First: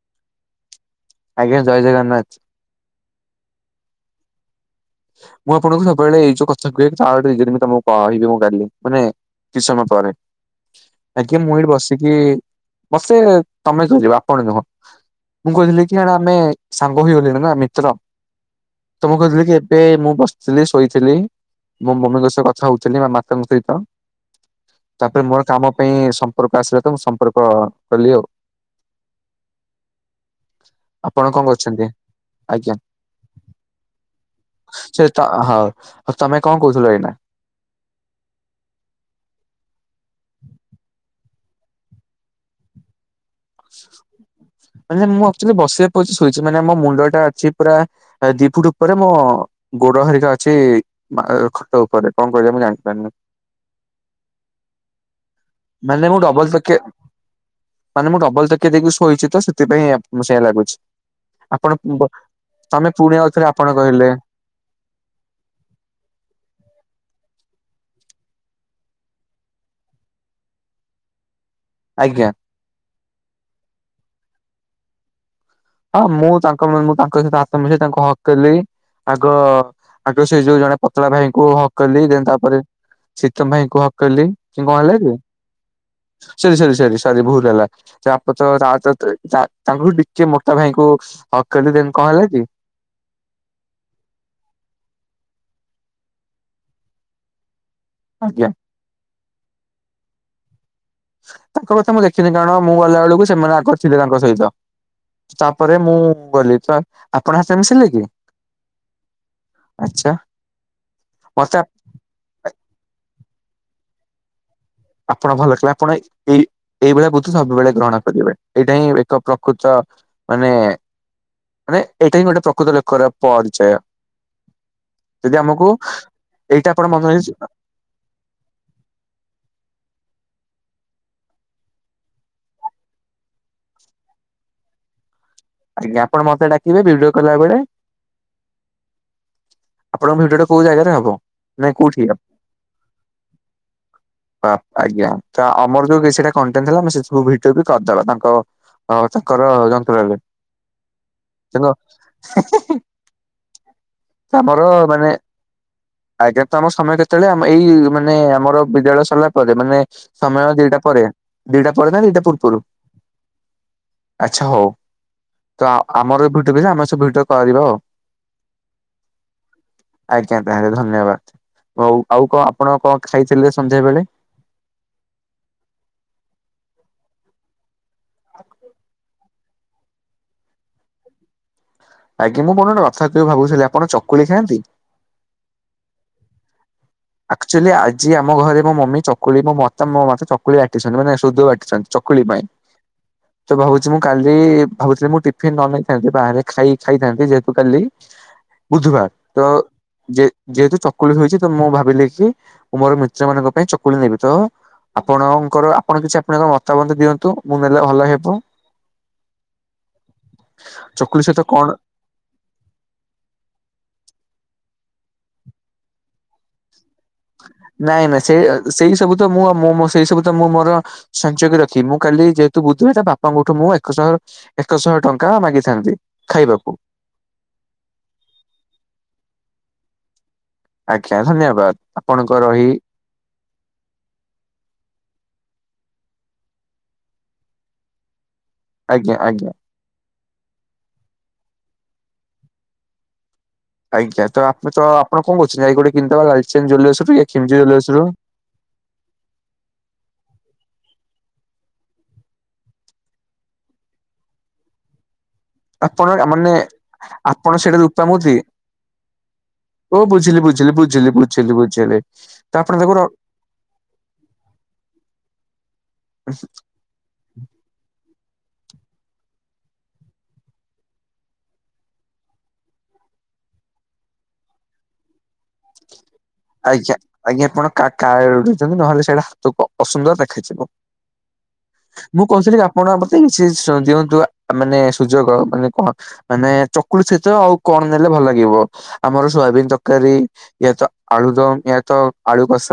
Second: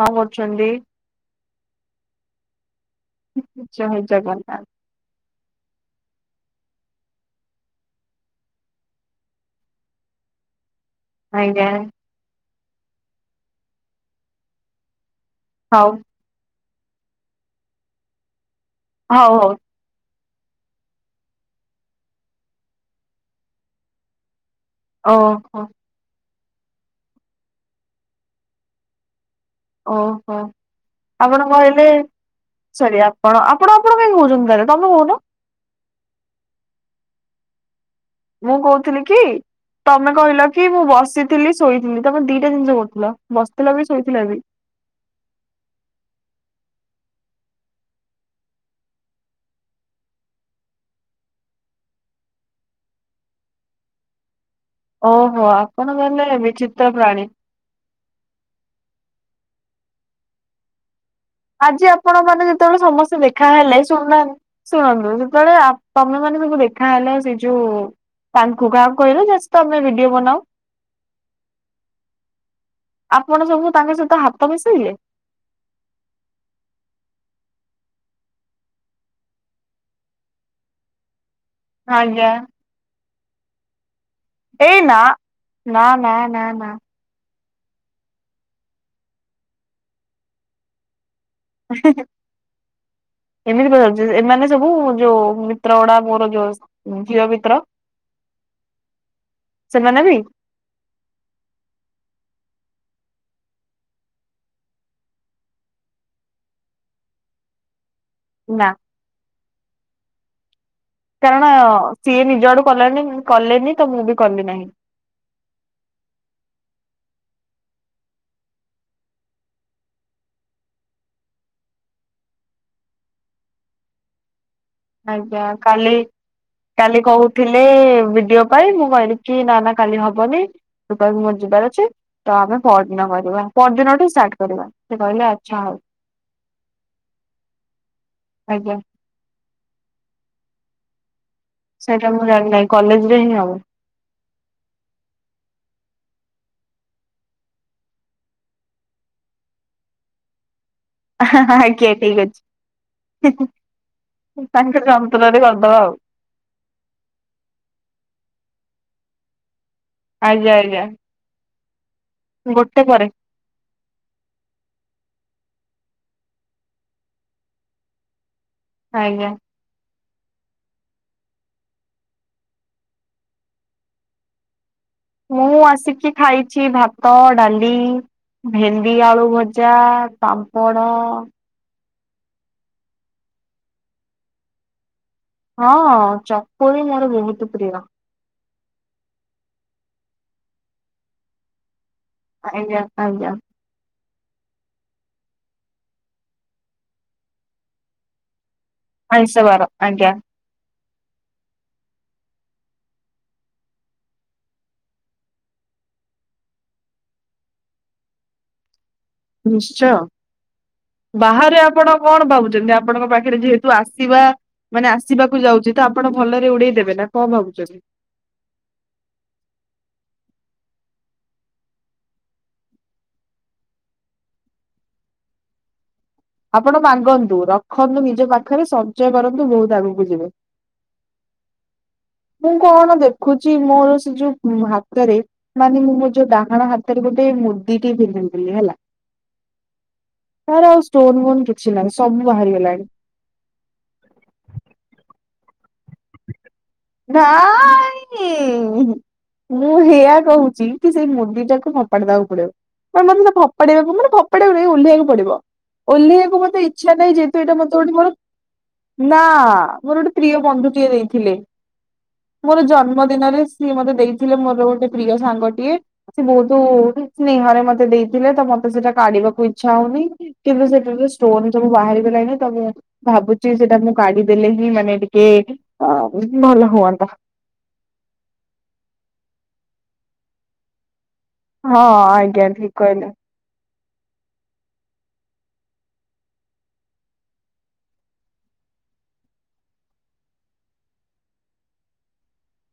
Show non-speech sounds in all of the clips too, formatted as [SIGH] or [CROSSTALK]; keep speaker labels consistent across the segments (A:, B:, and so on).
A: ହଁ କରୁଚନ୍ତି?
B: ଆଜ୍ଞା ଜୟ ଜଗନ୍ନାଥ।
A: ଜୟ ଜଗନ୍ନାଥ।
B: ମୁଁ ଆପଣଙ୍କୁ ସବୁବେଳେ ଏଇ ଯୋଉ କଥା କୁହେି ତାର ରିଜନ ବି ତମକୁ କହିବି ମୁଁ କାଲି ମାନେ କିଛି ସମୟ ପରେ ଆଜ୍ଞା। ମୁ ଏଠି ବସିକି ବସେ ତମେ ଯିବ ଆପଣ ନୁହଁ। ମୁଁ କହୁଥିଲି
A: ହଉ
B: କିଣେ ଆମେ ସାଙ୍ଗ ହେଇଗଲେଣି ନା ମିତ୍ର ତମକୁ
A: ହଉ
B: କହିଥିଲି
A: ହଉ
B: କି ମୁଁ ବସିଥିଲି, ଶୋଇଥିଲି ମୋ ମମିଙ୍କ ସହ କଥା ହଉଥିଲି। ମୋ ମାତାଙ୍କ ସହିତ। ତାପରେ ମୋର
A: ଓହୋ
B: କାମ ପାଇଁ ଉପରକୁ ଆସିଲା ତ ମୁଁ ସମ୍ପର୍କ କଲିି ଆଉ।
A: ଓହୋ
B: କଣ
A: ଆପଣ
B: କରୁଛନ୍ତି?
A: କହିଲେ
B: ଆଜ୍ଞା
A: ସରି ଆପଣ ଆପଣ ଆପଣ କାଇଁ କହୁ
B: ସେ ହଁଉ ତମେ କଣ କହୁଥିଲ ଏଇନା?
A: ମୁଁ କହୁଥିଲି କି ତମେ କହିଲ କି ମୁଁ ବସିଥିଲି ଶୋଇଥିଲି ତମେ ଦିଟା ଜିନିଷ କରୁଥିଲ? ବସିଥିଲ ବି ଶୋଇଥିଲ ବି।
B: ମାନେ ମୁଁ ଆକ୍ଚୁଆଲି ବସିବା ପୋଜ୍ ରେ ଶୋଇଚି ମାନେ ଆମ ମୁଣ୍ଡ ଟା ଅଛି ପୁରା ଦି ଫୁଟ ଉପରେ ମୋ ଗୋଡ ହରିକା ଅଛି ଖଟ ଉପରେ। କଣ କହିଲ ମୁଁ ଜାଣିପାରୁନି।
A: ଓହୋ ଆପଣ
B: ମାନେ ମୁଁ
A: ଗଲେ
B: ଡବଲ
A: ବିଚିତ୍ର ପ୍ରାଣୀ।
B: କିଆ କେତକି ଶୋଇଛି ତ। ସେଥିପାଇଁ ଆପଙ୍କୁ ସେୟା ଲାଗୁଚି।
A: ଆଜି ଆପଣ ମାନେ ଯେତେବେଳେ
B: ପୁଣି
A: ସମସ୍ତେ
B: ଆଉଥରେ ଆପଣ
A: ଦେଖାହେଲେ ଶୁଣୁ
B: କହିଲେ
A: ନା ଶୁଣନ୍ତୁ ସେତେବେଳେ ଆପଣ ମାନେ ତାୁ ଦେଖାହେଲା ସେଇଠ ଯଉ ତାଙ୍କୁ କାହାକୁ କହିଲ ଯା ସହିତ ଆମେ ଭିଡିଓ ବନାଉ।
B: ଆଜ୍ଞା।
A: ଆପଣ ସବୁ ତାଙ୍କ ସହିତ ହାତ ମିଶେଇଲେ?
B: ହଁ ମୁଁ ତାଙ୍କ ମୁଁ ତାଙ୍କ ସହିତ ଆତ୍ ମିଶ ତାଙ୍କ ହଗ୍ କଲି ଆଗ ଆଗ ସେ ଯୋଉ ଜଣେ ପତଳା ଭାଇ କୁ ହଗ୍
A: ଆଜ୍ଞା।
B: ତାପରେ ଶୀତମ୍ ଭାଇଙ୍କୁ ହ ଗ୍ କଲି। କି କଣ
A: ଏଇ
B: ହେଲା
A: ନା
B: କି?
A: ନା ନା ନା
B: ସରି
A: ନା।
B: ସରି ସରି ଭୁଲ ଲ ହେଇଗଲା। [UNINTELLIGIBLE] ତ ଭାଇଙ୍କୁ
A: ଏମିତି ପଚାରୁଚି। ଏମାନେ ସବୁ ଯୋଉ ମିତ୍ର ଗୁଡାକ ମୋର ଯୋଉ ଝିଅ ମିତ୍ର
B: ଆଜ୍ଞା
A: ସେମାନେ ବି?
B: ତାଙ୍କ କଥା ମୁଁ ଦେଖିନି କାରଣ ମୁଁ ଗଲା ବେଳକୁ ସେମାନେ ଆଗରେ ଥିଲେ ତାଙ୍କ ସହିତ ତାପରେ ମୁଁ ଗଲି ତ ଆପଣ ହାତରେ ମିଶେଇଲେ କି?
A: ନା
B: ଆଚ୍ଛା।
A: କାରଣ
B: ମତେ
A: ସିଏ ନିଜ ଆଡୁ କଲାନି କଲେନି ତ ମୁଁ ବି କଲିି ନାହିଁ।
B: ଆପଣ ଭଲ କଲେ ଆପଣ ଏଇ ଏଇଭଳିଆ ବୁଦ୍ଧି ସବୁବେଳେ ଗ୍ରହଣ କରିବେ। ଏଇଟା ହିଁ ଏକ ପ୍ରକୃତ ମାନେ ମାନେ ଏଇଟା ହିଁ ଗୋଟେ ପ୍ରକୃତ ଲୋକର ପରିଚୟ। ଯଦି
A: ଆଜ୍ଞା
B: ଆମକୁ
A: କାଲି
B: ଏଇଟା ଆପଣ
A: କାଲି
B: ମନେ ଆଜ୍ଞା
A: କହୁଥିଲେ ବିଡିଓ ପାଇଁ ମୁଁ କହିଲି କିି ନା ନା କାଲି ହବନି [UNINTELLIGIBLE] ମୋର ଯିବାର ଅଛି ତ ଆମେ ପଅରଦିନ କରିବା ପଅରଦିନଠୁ ଷ୍ଟାର୍ଟ କରିବା ସେ କହିଲେ ଆଚ୍ଛା ହଉ
B: ଆଜ୍ଞା ଆପଣ ମତେ ଡାକିବେ ଭିଡିଓ କଲା ବେଳେ।
A: ଆଜ୍ଞା।
B: ଆପଣଙ୍କ ଭିଡିଓ ଟା କୋଉ ଜାଗାରେ ହବ? ନାଇଁ
A: ସେଇଟା
B: କୋଉଠି ହେ?
A: ମୁଁ ଜାଣିନାହିଁ କଲେଜରେ ହିଁ ହବ
B: ଅ ଆଜ୍ଞା ତ ଆମର ଯୋଉ କି ସେଟା କଣ୍ଟେଣ୍ଟ ଥିଲା ଆମେ ସେ ସବୁ ଭିଡିଓ ବି କରିଦେବା ତାଙ୍କ ଅ ତାଙ୍କର ଯନ୍ତ୍ରରେ ତାଙ୍କ
A: ଆଜ୍ଞା ଠିକ ଅଛି। ହିଁ ହିଁ
B: ଆମର ମାନେ
A: ଆଉ
B: ଆଜ୍ଞା ତ ଆମ ସମୟ କେତେବେଳେ ଆମ ଏଇ ମାନେ ଆମର ବିଦ୍ୟାଳୟ ସରିଲା ପରେ ମାନେ ସ ସମୟ
A: ଆଜ୍ଞା
B: ଦିଟା
A: ଆଜ୍ଞା
B: ପରେ ଦିଟା ପରେ ନା ଦିଇଟା ପୂର୍ବରୁ,
A: ଗୋଟେ ପରେ
B: ଆଛା ହଉ। ତ ଆ ଆମର ଭିଡି [UNINTELLIGIBLE] ଆମେ ସେ ଭିଡିଓ କରିବ ଆଉ
A: ଆଜ୍ଞା।
B: ଆଜ୍ଞା [UNINTELLIGIBLE] ଧନ୍ୟବାଦ। ହଉ ଆଉ କଣ ଆପଣ କଣ ଖାଇଥିଲେ ସଂନ୍ଧ୍ୟା ବେଳେ?
A: ମୁଁ ଆସିକି ଖାଇଛି ଭାତ, ଡାଲି। ଭେଣ୍ଡି, ଆଳୁ ଭ ଜା ପାମ୍ପଡ଼।
B: ଆଜ୍ଞା ମୁଁ ପୁଣି ଗୋଟେ କଥା କହିବି ଭାବୁଥିଲି ଆପଣ ଚକୁଳି ଖାଆନ୍ତି?
A: ହଁ ଚ କୁଳି ମୋର ବହୁତ
B: ଆକ୍ଚୁଆଲି
A: ପ୍ରିୟ।
B: ଆଜି ଆମ ଘରେ ମୋ ମମି ଚକୁଳି ମୋ ମ ମୋ ମତେ ଚକୁଳି ବାଟିଛନ୍ତି ମାନେ ସୁଧ ବାଟିଛନ୍ତି। ଚକୁଳି ପାଇଁ
A: ଆଜ୍ଞା ଆଜ୍ଞା
B: ତ ଭାବୁଛି ମୁଁ କାଲି ଭାବୁଥିଲି ମୁଁ ଟିଫିନ ନ ନେଇଥାନ୍ତି ବାହାରେ ଖାଇ ଖାଇଥାନ୍ତି ଯେହେତୁ କାଲି ବୁଧବାର
A: ଆଇଁଷ
B: ତ
A: ବାର ଆଜ୍ଞା
B: ଯେ ଯେହେତୁ ଚ କୁଳି ହୋଇଛି ତ ମୁଁ ଭା ବିଲି କି ମୁଁ ମୋର ମିତ୍ର ମାନଙ୍କ ପାଇଁ ଚକୁଳି ନେବି ତ ଆପଣଙ୍କର ଆପଣ କିଛି ଆପଣଙ୍କ ମତାମତ ଦିଅନ୍ତୁ ମୁଁ ନେଲେ ଭଲ ହେବ?
A: ନିଶ୍ଚୟ
B: ଚକୁଲି ସହିତ
A: ବାହାରେ
B: କଣ
A: ଆପଣ କଣ ଭାବୁଛନ୍ତି ଆପଣଙ୍କ ପାଖରେ ଯେହେତୁ ଆସିବା ମାନେ ଆସିବାକୁ ଯାଉଛି ତ ଆପଣ ଭଲରେ ଉଡେଇ ଦେବେ ନା କଣ ଭାବୁଛନ୍ତି?
B: ନାଇଁ ନାଇଁ ସେଇ ଅ ସେଇ ସବୁ ତ ମୁଁ ଆଉ ମୋ ମ ସେଇ ସବୁ ତ ମୁଁ ମ ଅ ସଞ୍ଚୟ କରି ରଖି ମୁଁ କାଲି ଯେହେତୁ ବୁଝିବି ତା ବାପାଙ୍କଠୁ ମୁଁ ଏକ ଶହ ଏକ ଶହ ଟଙ୍କା ମାଗିଥାନ୍ତି। ଖାଇବାକୁ
A: ଆପଣ ମାଗନ୍ତୁ, ରଖନ୍ତୁ ନିଜ ପାଖରେ ସଞ୍ଚୟ କରନ୍ତୁ ବହୁତ ଆଗକୁ ଯିବେ।
B: ଆଜ୍ଞା ଧନ୍ୟବାଦ ଆପଣଙ୍କର
A: ମୁଁ
B: ଏହି
A: କଣ ଦେଖୁଛି ମୋର ସେ ଯୋଉ ହାତରେ ମାନେ ମୁଁ। ଯୋଉ ଡାହାଣ ହାତରେ ଗୋଟେ ମୁଦି ଟିି
B: ଆଜ୍ଞା ଆଜ୍ଞା।
A: ତାର ଆଉ ଷ୍ଟୋନ ବୋନ କିଛି ନାହିଁ ସବୁ ବାହାରିଗଲାଣି।
B: ଆଜ୍ଞା ତ ଆପେ ତ ଆପଣ କଣ କରହୁଛନ୍ତି ଯାଇ ଗୋଟେ କିନ୍ ଚାଲିଛି।
A: ନାଇ ମୁଁ ହେୟା କହୁଛି। କି ସେଇ ମୁଡି ଟାକୁ ଫପା ଦବାକୁ ପଡିବ ମାନେ ମାନେ ଫପାଡବାକୁ ମାନେ ଫପାକୁ ଓଲ୍ହେଇବାକୁ ପଡିବ।
B: ଆପଣ
A: ଓଲିକୁ
B: ମାନେ
A: ମତେ ଇଚ୍ଛା ନାହିଁ ଯେହେତୁ
B: ଆପଣ
A: ଏଇଟା ମତେ
B: ସେଇଟା
A: ଗୋଟେ
B: ରୂପା
A: ମୋର
B: ମୁଦି
A: ନା ମୋର
B: ଓ
A: ଗୋଟେ ପ୍ରିୟ
B: ବୁଝିଲି ବୁଝିଲି
A: ବନ୍ଧୁଟିଏ
B: ବୁଝିଲି
A: ଦେଇଥିଲେ।
B: ବୁଝିଲି ବୁଝିଲି। ତ
A: ମୋର
B: ଆପଣ ତାକୁ ର
A: ଜନ୍ମ ଦିନରେ ସିଏ ମତେ ଦେଇଥିଲେ ମୋର ଗୋଟେ ପ୍ରିୟ ସାଙ୍ଗଟିଏ ସିଏ ବହୁତ ସ୍ନେହରେ ମତେ ଦେଇ। ତ ମତେ ସେଟା କାଢିବାକୁ ଇଚଛା ହଉନି କିନ୍ତୁ ସେଠ ଷ୍ଟୋନ ସବୁ ବାହାରିଲାଣି ତ ମୁଁ ଭାବୁଛି ସେଟା ମୁଁ କାଢିଦେଲେ ହିଁ ମାନେ ଟିକେ ଭଲ
B: ଆଜ୍ଞା
A: ହୁଅନ୍ତା
B: ଆଜ୍ଞା ଆପଣା କା ଉଠୁଛନ୍ତି ନହେଲେ ସେଇଟା ହାତକୁ ଅସୁନ୍ଦର ଦେଖାଯିବ।
A: ହଁ
B: ମୁଁ
A: ଆଜ୍ଞା
B: କହୁଥିଲି
A: ଠିକ
B: ଆପଣ
A: କହିଲେ।
B: ମତେ କି ସେ ଦିଅନ୍ତୁ ମାନେ ସୁଯୋଗ ମାନେ କଣ ମାନେ ଚକୁଲେ ସହିତ ଆଉ କଣ ନେଲେ ଭଲ ଲାଗିବ ଆମର ସୋୟାବିନ ତରକାରୀ ଇଏ ତ ଆଳୁଦମ ଏହା ତ ଆଳୁ କସ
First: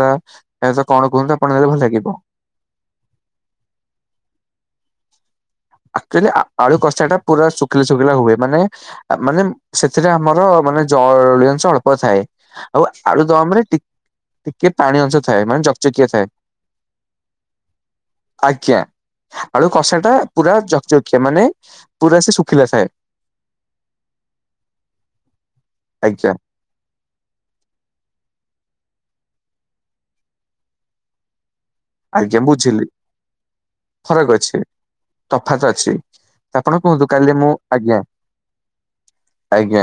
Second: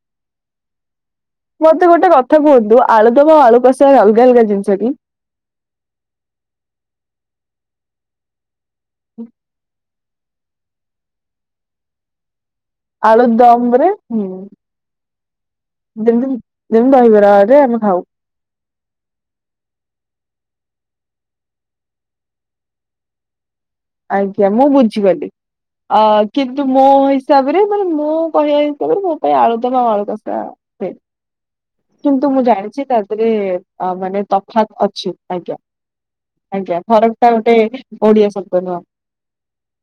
B: ଏହା କଣ କୁହନ୍ତୁ ଆପଣ ନେଲେ ଭଲ
A: ମତେ
B: ଲାଗିବ?
A: ଗୋଟେ କଥା କୁହନ୍ତୁ ଆଳୁଦବା ଆଉ ଆଳୁ କଷିବାର ଅଲଗା ଅଲଗା ଜିନିଷ। ଯଠି
B: ଆଚୁଆଲି ଆଳୁ କଷା ଟା ପୁରା ଶୁଖିଲା ଶୁଖିଲା ହୁଏ ମାନେ ମାନେ ସେ ସେଟା ଆମର ମାନେ ଜଳ ଜଶ ଅଳ୍ପ ଥାଏ। ଆଉ ଆଳୁ ଦମ ରେ ଟିକେ ପାଣି ଅଂଶ ଥାଏ ମାନେ ଜଚକିଆ ଥାଏ
A: ଯେମିତି ଯେମିତି ଦହିବରାରେ ଆମେ ଖାଉ
B: ଆଜ୍ଞା ଆଳୁ କଷା ଟା ପୁରା ଯକକିଆ ମାନେ ପୁରା ସେ ଶୁଖିଲା ଥାଏ।
A: ଆଜ୍ଞା ମୁଁ ବୁଝିଗଲି ଅ
B: ଆଜ୍ଞା
A: କିନ୍ତୁ ମୋ ହିସାବରେ ମାନେ ମୁଁ କହିବା। ତମର ବହୁତ ଆଳୁ ଦମ ଆଳୁ କଷା ହୁଏ। କିନ୍ତୁ
B: ଆଜ୍ଞା
A: ମୁଁ ଜାଣିଛି
B: ବୁଝିଲି
A: ତା ଦେହରେ ମାନେ ତଫାତ୍ ଅଛି ଆଜ୍ଞା
B: ତଫାତ ଅଛି। ତ ଆପଣ
A: ଆଜ୍ଞା
B: କୁହନ୍ତୁ
A: ଫରକ ଟା
B: କାଲି ମୁଁ
A: ଗୋଟେ
B: ଆଜ୍ଞା
A: ଓଡିଆ ଶବ୍ଦ ନୁହଁ।
B: ଆଜ୍ଞା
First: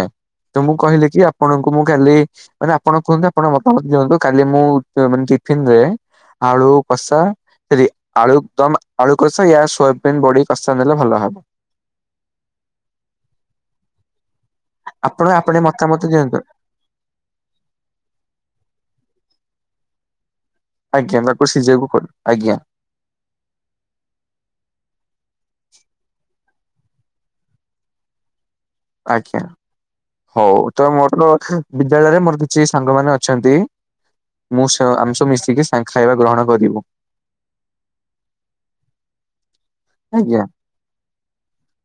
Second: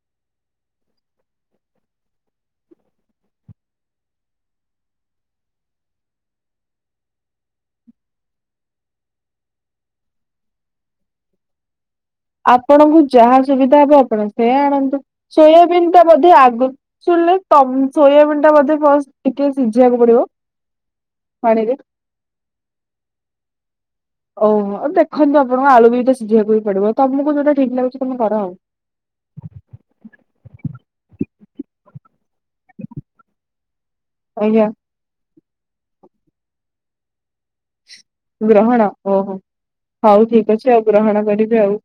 B: ତ ମୁଁ କହିଲି କି ଆପଣଙ୍କୁ ମୁଁ କାଲି ମାନେ ଆପଣ କୁହନ୍ତୁ ଆପଣ ମତାମତ ଦିଅନ୍ତୁ କାଲି ମୁଁ ଅ ଟିଫିନରେ ଆଳୁ। କଷା ସରି ଆଳୁ ଦମ ଆଳୁ କଷା ୟା ସୋୟାବିନ୍ ବଢି କଷା ନେଲେ ଭଲ ହବ।
A: ଆପଣଙ୍କୁ ଯାହା ସୁବିଧା ହବ ଆପଣ। ସେୟା ଆଣନ୍ତୁ
B: ଆପଣ ଆପଣ
A: ସୋୟାବିନ୍
B: ମତାମତ
A: ଟା ବୋଧେ
B: ଦିଅନ୍ତୁ
A: ଆଗ ଶୁଣିଲେ ତ ସୋୟାବିନ୍ ଟା ବୋଧେ। ବାସ ଟିକେ ସିଝିବାକୁ ପଡିବ।
B: ଆଜ୍ଞା ମେରେକୋ
A: ପାଣିରେ।
B: ସିଝେଇବାକୁ ପଡ଼ ଆଜ୍ଞା।
A: ଓହୋ ଆଉ ଦେଖନ୍ତୁ ଆପଣଙ୍କ ଆଳୁ ବି ତ ସିଝିବାକୁ ବି ପଡିବ ତମକୁ ଯୋଉଟା ଠିକ ଲାଗୁଛି ତମେ କର ଆଉ।
B: ଆଜ୍ଞା ହଉ ତ ମୋର ବିଦ୍ୟାଳୟରେ ମୋର କିଛି ସାଙ୍ଗ ମାନେ ଅଛନ୍ତି।
A: ଆଜ୍ଞା
B: ମୁଁ ସେ ଆମ ସବୁ ମିଶ ଟିକେ ସାଙ୍ଗ ଖାଇବା ଗ୍ରହଣ କରିବୁ।
A: ଗ୍ରହଣ ଓହୋ। ହଉ
B: ଆଜ୍ଞା
A: ଠିକ ଅଛି ଆଉ ଗ୍ରହଣ କରିବି ଆଉ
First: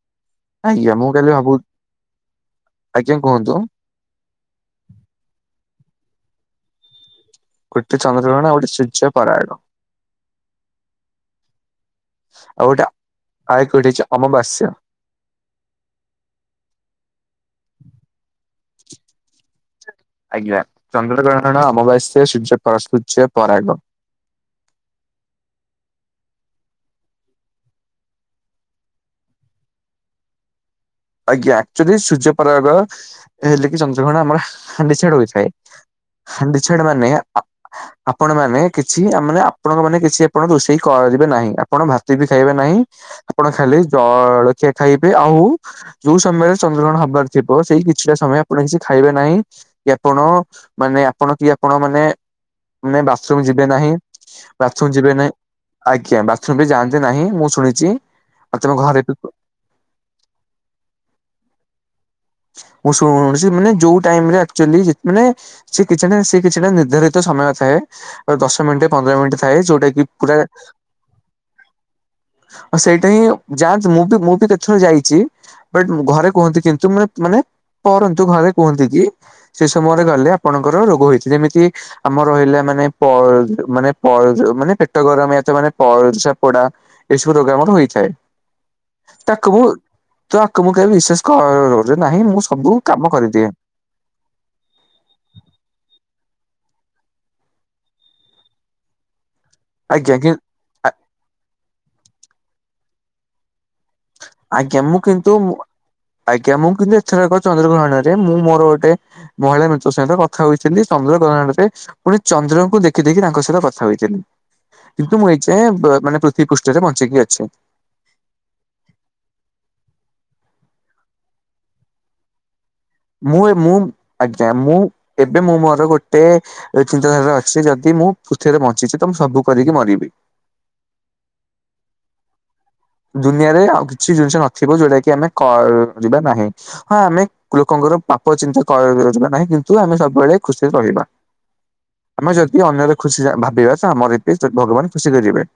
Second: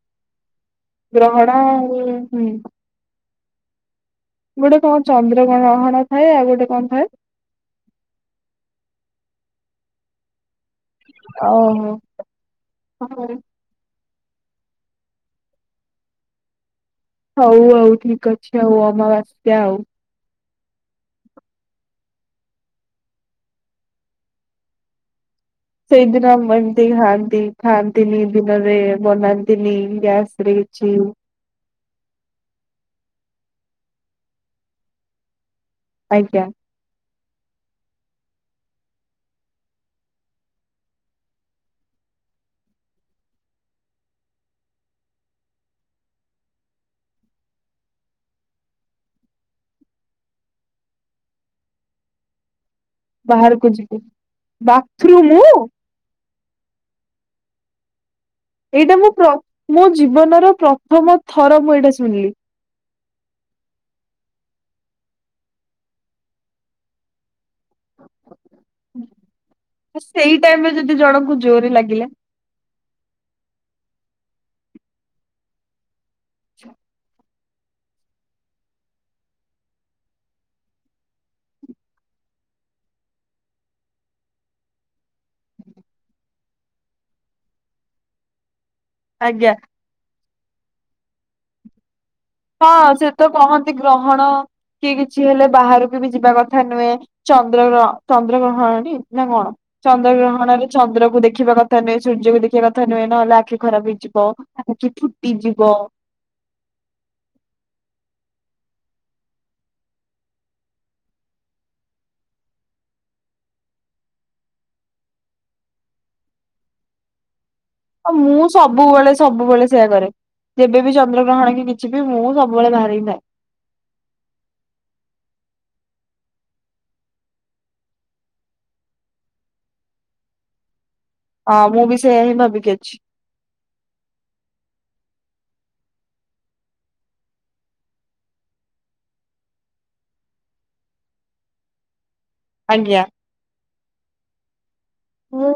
B: ଆଜ୍ଞା ମୁଁ କାଲି ଭାବୁ
A: ଗ୍ରହଣ ହଁ ହୁଁ
B: ଆଜ୍ଞା କୁହନ୍ତୁ
A: ଗୋଟେ କଣ ଚନ୍ଦ୍ରଗଣ। ଆଉ ଥାଏ ଗୋଟେ କଣ ଥାଏ?
B: ଗୋଟେ ଚନ୍ଦ୍ରଗ୍ରହଣ ଆଉ ଗୋଟେ ସୂର୍ଯ୍ୟପରାଗ।
A: ଓହୋ
B: ଆଉ ଗୋଟେ ଆଈ କୁଢିଚା। ଅମାବାସ୍ୟା।
A: ହଉ ଆଉ ଠିକ ଅ ଛି ଆଉ ଅମାବାସ୍ୟା ଆଉ।
B: ଆଜ୍ଞା ଚନ୍ଦ୍ରଗ୍ରହଣ ଅମବାସ୍ୟା ସୂର୍ଯ୍ୟପ ସୁର୍ଯ୍ୟପରାଗ।
A: ସେଇଦିନ ଏମ୍ ଏମିତି ଖାଆନ୍ତି ଖାଆନ୍ତିନି ଦିନରେ ବନାନ୍ତିନି ଗ୍ୟାସ ରେ। କିଛି
B: ଆଜ୍ଞା ଆକ୍ଚୁଆଲି ସୂର୍ଯ୍ୟପରାଗ। ହେଲେ କି ଚନ୍ଦ୍ରଗ୍ରହଣ ଆମର ନିଶେଡ ହୋଇଥାଏ।
A: ଆଜ୍ଞା
B: ହାଣ୍ଡିଛାଡ ମାନେ? ଆ ଆପଣ ମାନେ କିଛି ମାନେ ଆପଣଙ୍କ ମାନେ କିଛି ଏପନ୍ତ ରୋଷେଇ କରିବେ ନାହିଁ ଆପଣ ଭାତ ବି ଖାଇବେ ନାହିଁ ଆପଣ ଖାଲି ଜଳଖିଆ ଖାଇବେ ଆଉ। ଯୋଉ ସମୟରେ ଚନ୍ଦ୍ରଗ୍ରହଣ ହବାର ଥିବ ସେଇ କିଛିଟା ସମୟ ଆପଣ କିଛି ଖାଇବେ ନାହିଁ କି ଆପଣ ମାନେ ଆପଣ କି ଆପଣ ମାନେ ବାଥରୁମ ଯିବେ
A: ବାହାରକୁ
B: ନାହିଁ
A: ଯିବୁ
B: ବାଥରୁମ ଯିବେ ନାହିଁ ଆଜ୍ଞା ବା ବି ଯାଆନ୍ତି ନାହିଁ ମୁଁ ଶୁଣିଛି। ଆଉ ତମ
A: ଏଇଟା
B: ଘରେ
A: ମୁଁ
B: ବି
A: ପ୍ର ମୋ ଜୀବନର। ପ୍ରଥମ ଥର ମୁଁ ଏଇଟା। ଶୁଣିଲି।
B: ମୁଁ ଶୁଣିଛି ମାନେ ଯୋଉ ଟାଇମରେ ଆକ୍ଚୁଲି ମାନେ ସେ କିଛିଟା ସେ କିଛିଟା ନିର୍ଧାରିତ ସମୟ ଥାଏ। ଦଶ ମିନିଟ ପନ୍ଦର ମିନିଟ ଥାଏ ଯୋଉଟା କି ପୁରା
A: ସେଇ ଟାଇମରେ ଯଦି ଜଣଙ୍କୁ ଜୋରରେ ଲାଗିଲା
B: ହଁ ସେଇଟା ହିଁ ଯା ମୁଁ ବି ମୁଁ ବି କେତେଯର ଯାଇଛି ବଟ। ଘରେ କୁହନ୍ତି କିନ୍ତୁ ମା ମାନେ ପରନ୍ତୁ ଘରେ କୁହନ୍ତି କି ସେ ସମୟରେ ଗଲେ ଆପଣଙ୍କର ରୋଗ ହେଉଛି ଯେମିତି ଆମର ରହିଲା ମାନେ ପା ପା ମାନେ ମାନେ ପେଟ ଗରମ ପରିସ୍ରା ପୋଡ଼ ଏପରି ରୋଗ ସବୁ ହେଇଥାଏ।
A: ଆଜ୍ଞା
B: ତାକବୁ। ତୁ ଆକୁ ମୁଁ କେବେ ବିଶେଷ କରନୁ
A: ହଁ ସେ ତ କହନ୍ତି ଗ୍ରହଣ କି କିଛି ହେଲେ ବାହାରକୁ ବି ଯିବା କଥା। ନେ ଚନ୍ଦ୍ରଗ୍ର ଚନ୍ଦ୍ରଗ୍ରହଣ ଟି ନା କଣ। ଚନ୍ଦ୍ର
B: ଆଜ୍ଞା
A: ଗ୍ରହଣରେ
B: କି
A: ଚନ୍ଦ୍ର କୁ ଦେଖିବା କଥା ନୁହେଁ ସୂର୍ଯ୍ୟକୁ ଦେଖି ଟିକେ କଥା ନୁହେଁ ନହେଲେ ଅଖି ଖରାପ ହେଇଯିବ
B: ଆଜ୍ଞା
A: କି
B: ମୁଁ
A: ଥୁଟି ଯିବ।
B: ଚନ୍ଦ୍ର ଗ୍ରହଣରେ ମୁଁ ମୋର ଗୋଟେ ମହିଳା ମିତ୍ର ସହିତ କଥା ହୋଇଥିଲି ଚନ୍ଦ୍ର ଗ୍ରହଣରେ ପୁଣି ଚନ୍ଦ୍ରଙ୍କୁ ଦେଖି ଦେଖି ତାଙ୍କ ସହିତ କଥା ହୋଇଥିଲି କିନ୍ତୁ ମୁଁ ଏଇଯାଏଁ ମାନେ ପୃଥିବୀ ପୃଷ୍ଠରେ ବଞ୍ଚେଇକି ଅଛେ।
A: ଆ ମୁଁ ସବୁବେଳେ ସବୁବେଳେ ସେଇୟା କରେ ଯେବେବ ଚନ୍ଦ୍ର ଗ୍ରହଣ କି କିଛି ବି ମୁଁ ସବୁ
B: ମୁଁ ମୁଁ ଆଜ୍ଞା ମୁଁ ଏବେ ମୋ ର ଗୋଟେ ଚିନ୍ତାଧାରା ଅଛି ଯଦି ମୁଁ ପୃଥିବୀରେ ବଞ୍ଚିଛି ତ ମୁଁ ସବୁ କରିକି ମରିବି
A: ହଁ ମୁଁ ବି ସେଇୟା ହିଁ ଭାବିକି ଅଛି।
B: ଦୁନିଆରେ ଆଉ କିଛି ଜିନିଷ ନଥିବ ଯୋଉଟା କି ଆମେ କରିବା ନାହିଁ ହଁ ଆମେ ଲୋକଙ୍କର ପାପ ଚିନ୍ତା କରିବା ନାହିଁ କିନ୍ତୁ ଆମେ ସବୁବେଳେ ଖୁସିରେ ରହିବା। ଆମେ ଯଦି ଅନ୍ୟର
A: ଆଜ୍ଞା
B: ଖୁସି ଭାବିବା ତ ଆମର ଏ [INAUDIBLE] ଭଗବାନ ଖୁସି କରିବେ
A: ହୁଁ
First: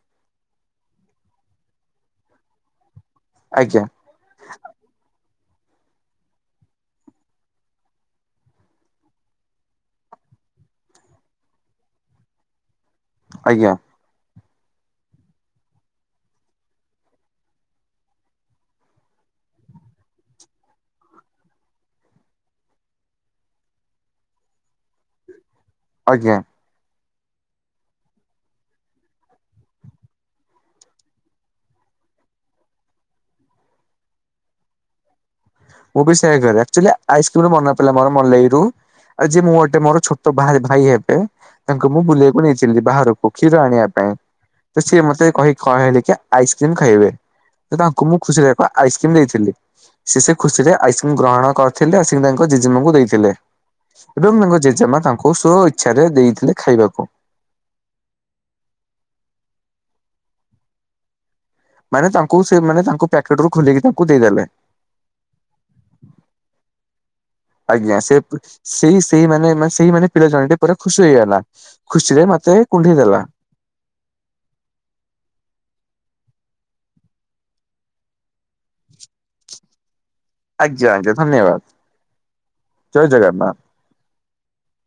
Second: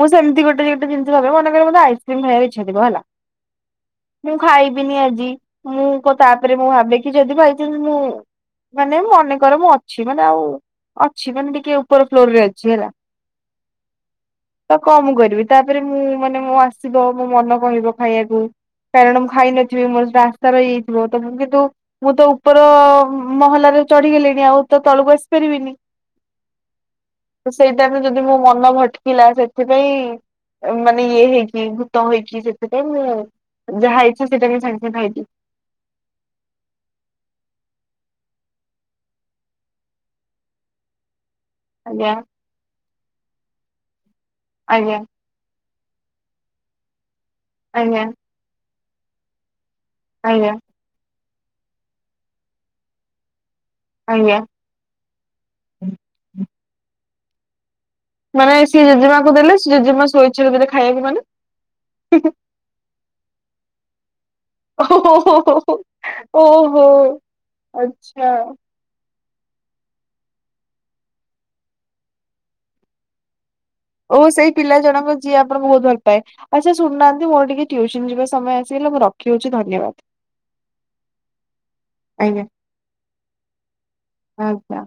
A: ମୁଁ ସେମିତି ଗୋଟେ ଗୋଟେ ଜିନିଷ ଭା ମନେକରେ ମତେ ଆଇ ସେ ଭାଇର ଇଚ୍ଛା ଥିବ ହେଲା
B: ଆଜ୍ଞା
A: ମୁଁ ଖାଇ ବିିନି ଆଜି ମୁଁ ତାପରେ ମୁଁ ଭା କିି ଯଦି ଭାଇଚନ୍ସ ମୁଁ ମାନେ ମୁଁ ମନେକର ମୁଁ ଅଛି ମାନେ ଆଉ ଅଛି ମାନେ ଟିକେ ଉପର ଫ୍ଲୋରରେ ଅଛି ହେଲା
B: ଆଜ୍ଞା।
A: ତ କ ମୁ କରିବି ତାପରେ ମୁଁ ମାନେ ମୋ ଆସିବ ମୋ ମନ କହିବ ଖାଇବାକୁ କାରଣ ମୁଁ ଖାଇନଥିବି ମୋର ସେଟା ଆଶା ରହିଯାଇଥିବ ତ ମୁଁ କିନ୍ତୁ ମୁଁ ତ ଉପର ମହଲାରେ ଚଢିଗଲିଣି ଆଉ ତ ତଳକୁ ଆସିପାରିବିନି
B: ଆଜ୍ଞା।
A: ତ ସେଇଟା ଯଦି ବି ମୁଁ ମ ଭଟକିଲା ସେଥିପାଇଁ ମାନେ ଇଏ ହେଇକି ଭୂତ ହେଇକି ସେଥିପାଇଁ ମ ଯାହା ଇଚ୍ଛା [INAUDIBLE] ହେଇଛି
B: ମୁଁ ବି ସେ କରେ ଅଛୁଆଲି ଆଇସ୍କ୍ରି ରୁ ମାନେ ପାଇଲା ମୋର ମଲେଇ ରୁ ଆଉ ଯ ମୁଁ ଗଟେ ମୋର ଛୋଟ ଭାଇ ହେବେ ତାଙ୍କୁ ମୁଁ
A: ଆଜ୍ଞା
B: ବୁଲିବାକୁ ନେଇଚି ଲି ବାହାରକୁ କ୍ଷୀର ଆଣିବା ପାଇଁ ତ
A: ଆଜ୍ଞା
B: ସିଏ ମତେ କହିି କଣ [INAUDIBLE] ଆଇସ୍କ୍ରିମ୍ ଖାଇବେ। ସେ ତାଙ୍କୁ
A: ଆଜ୍ଞା
B: ମୁଁ ଖୁସିରେ ବା ଆଇସ୍କ୍ରିମ ଦେଇଥିଲି
A: ଆଜ୍ଞା
B: ଖୁସିରେ ଆଇସକ୍ରିମ କଣ କରିଥିଲେ ସେ ତାଙ୍କ ଜେଜେମା ଙ୍କୁ ଦେଇଥିଲେ
A: ଆଜ୍ଞା।
B: ତାଙ୍କ ଜେଜେମା ତାଙ୍କୁ ସ ଇଚ୍ଛାରେ ଦେଇଥିଲେ ଖାଇବାକୁ
A: ମାନେ ସିଏ ଜେଜେମାକୁ ଦେଲେ ସେ ଜେଜେମା ସୋଇଛର ଦିନରେ ଖାଇବାକୁ ମାନେ
B: ମାନେ ତାଙ୍କୁ ସେ ମାନେ ତାଙ୍କୁ ପ୍ୟାକେଟ ରୁ ଖୋଲକି ତାଙ୍କୁ ଦେଇଦେଲେ
A: ଓହୋ ଓହୋ
B: ଆଜ୍ଞା ସେ
A: ଆଚ୍ଛା
B: ସେଇ [INAUDIBLE] ସେଇମାନେ ମାନେ ସେଇମାନେ ପିଲା ଜଣେ ପୁରା ଖୁସି ହେଇଗଲା ଖୁସିରେ ମତେ କୁଣ୍ଢେଇ ଦେଲା
A: ଓ ସେଇ ପିଲା ଜଣକ ଯିଏ ଆପଣଙ୍କୁ ବହୁତ ଭଲ ପାଏ ଆଚ୍ଛା ଶୁଣୁନାହାନ୍ତି ମୋର ଟିକେ ଟ୍ୟୁସନ ଯିବା ସମୟ ଆସିଗଲା ମୁଁ ରଖି ଦଉଛି ଧନ୍ୟବାଦ।
B: ଆଜ୍ଞା ଆଜ୍ଞା ଧନ୍ୟବାଦ
A: ଆଜ୍ଞା
B: ଜୟ ଜଗନ୍ନାଥ।
A: ଆଜ୍ଞା।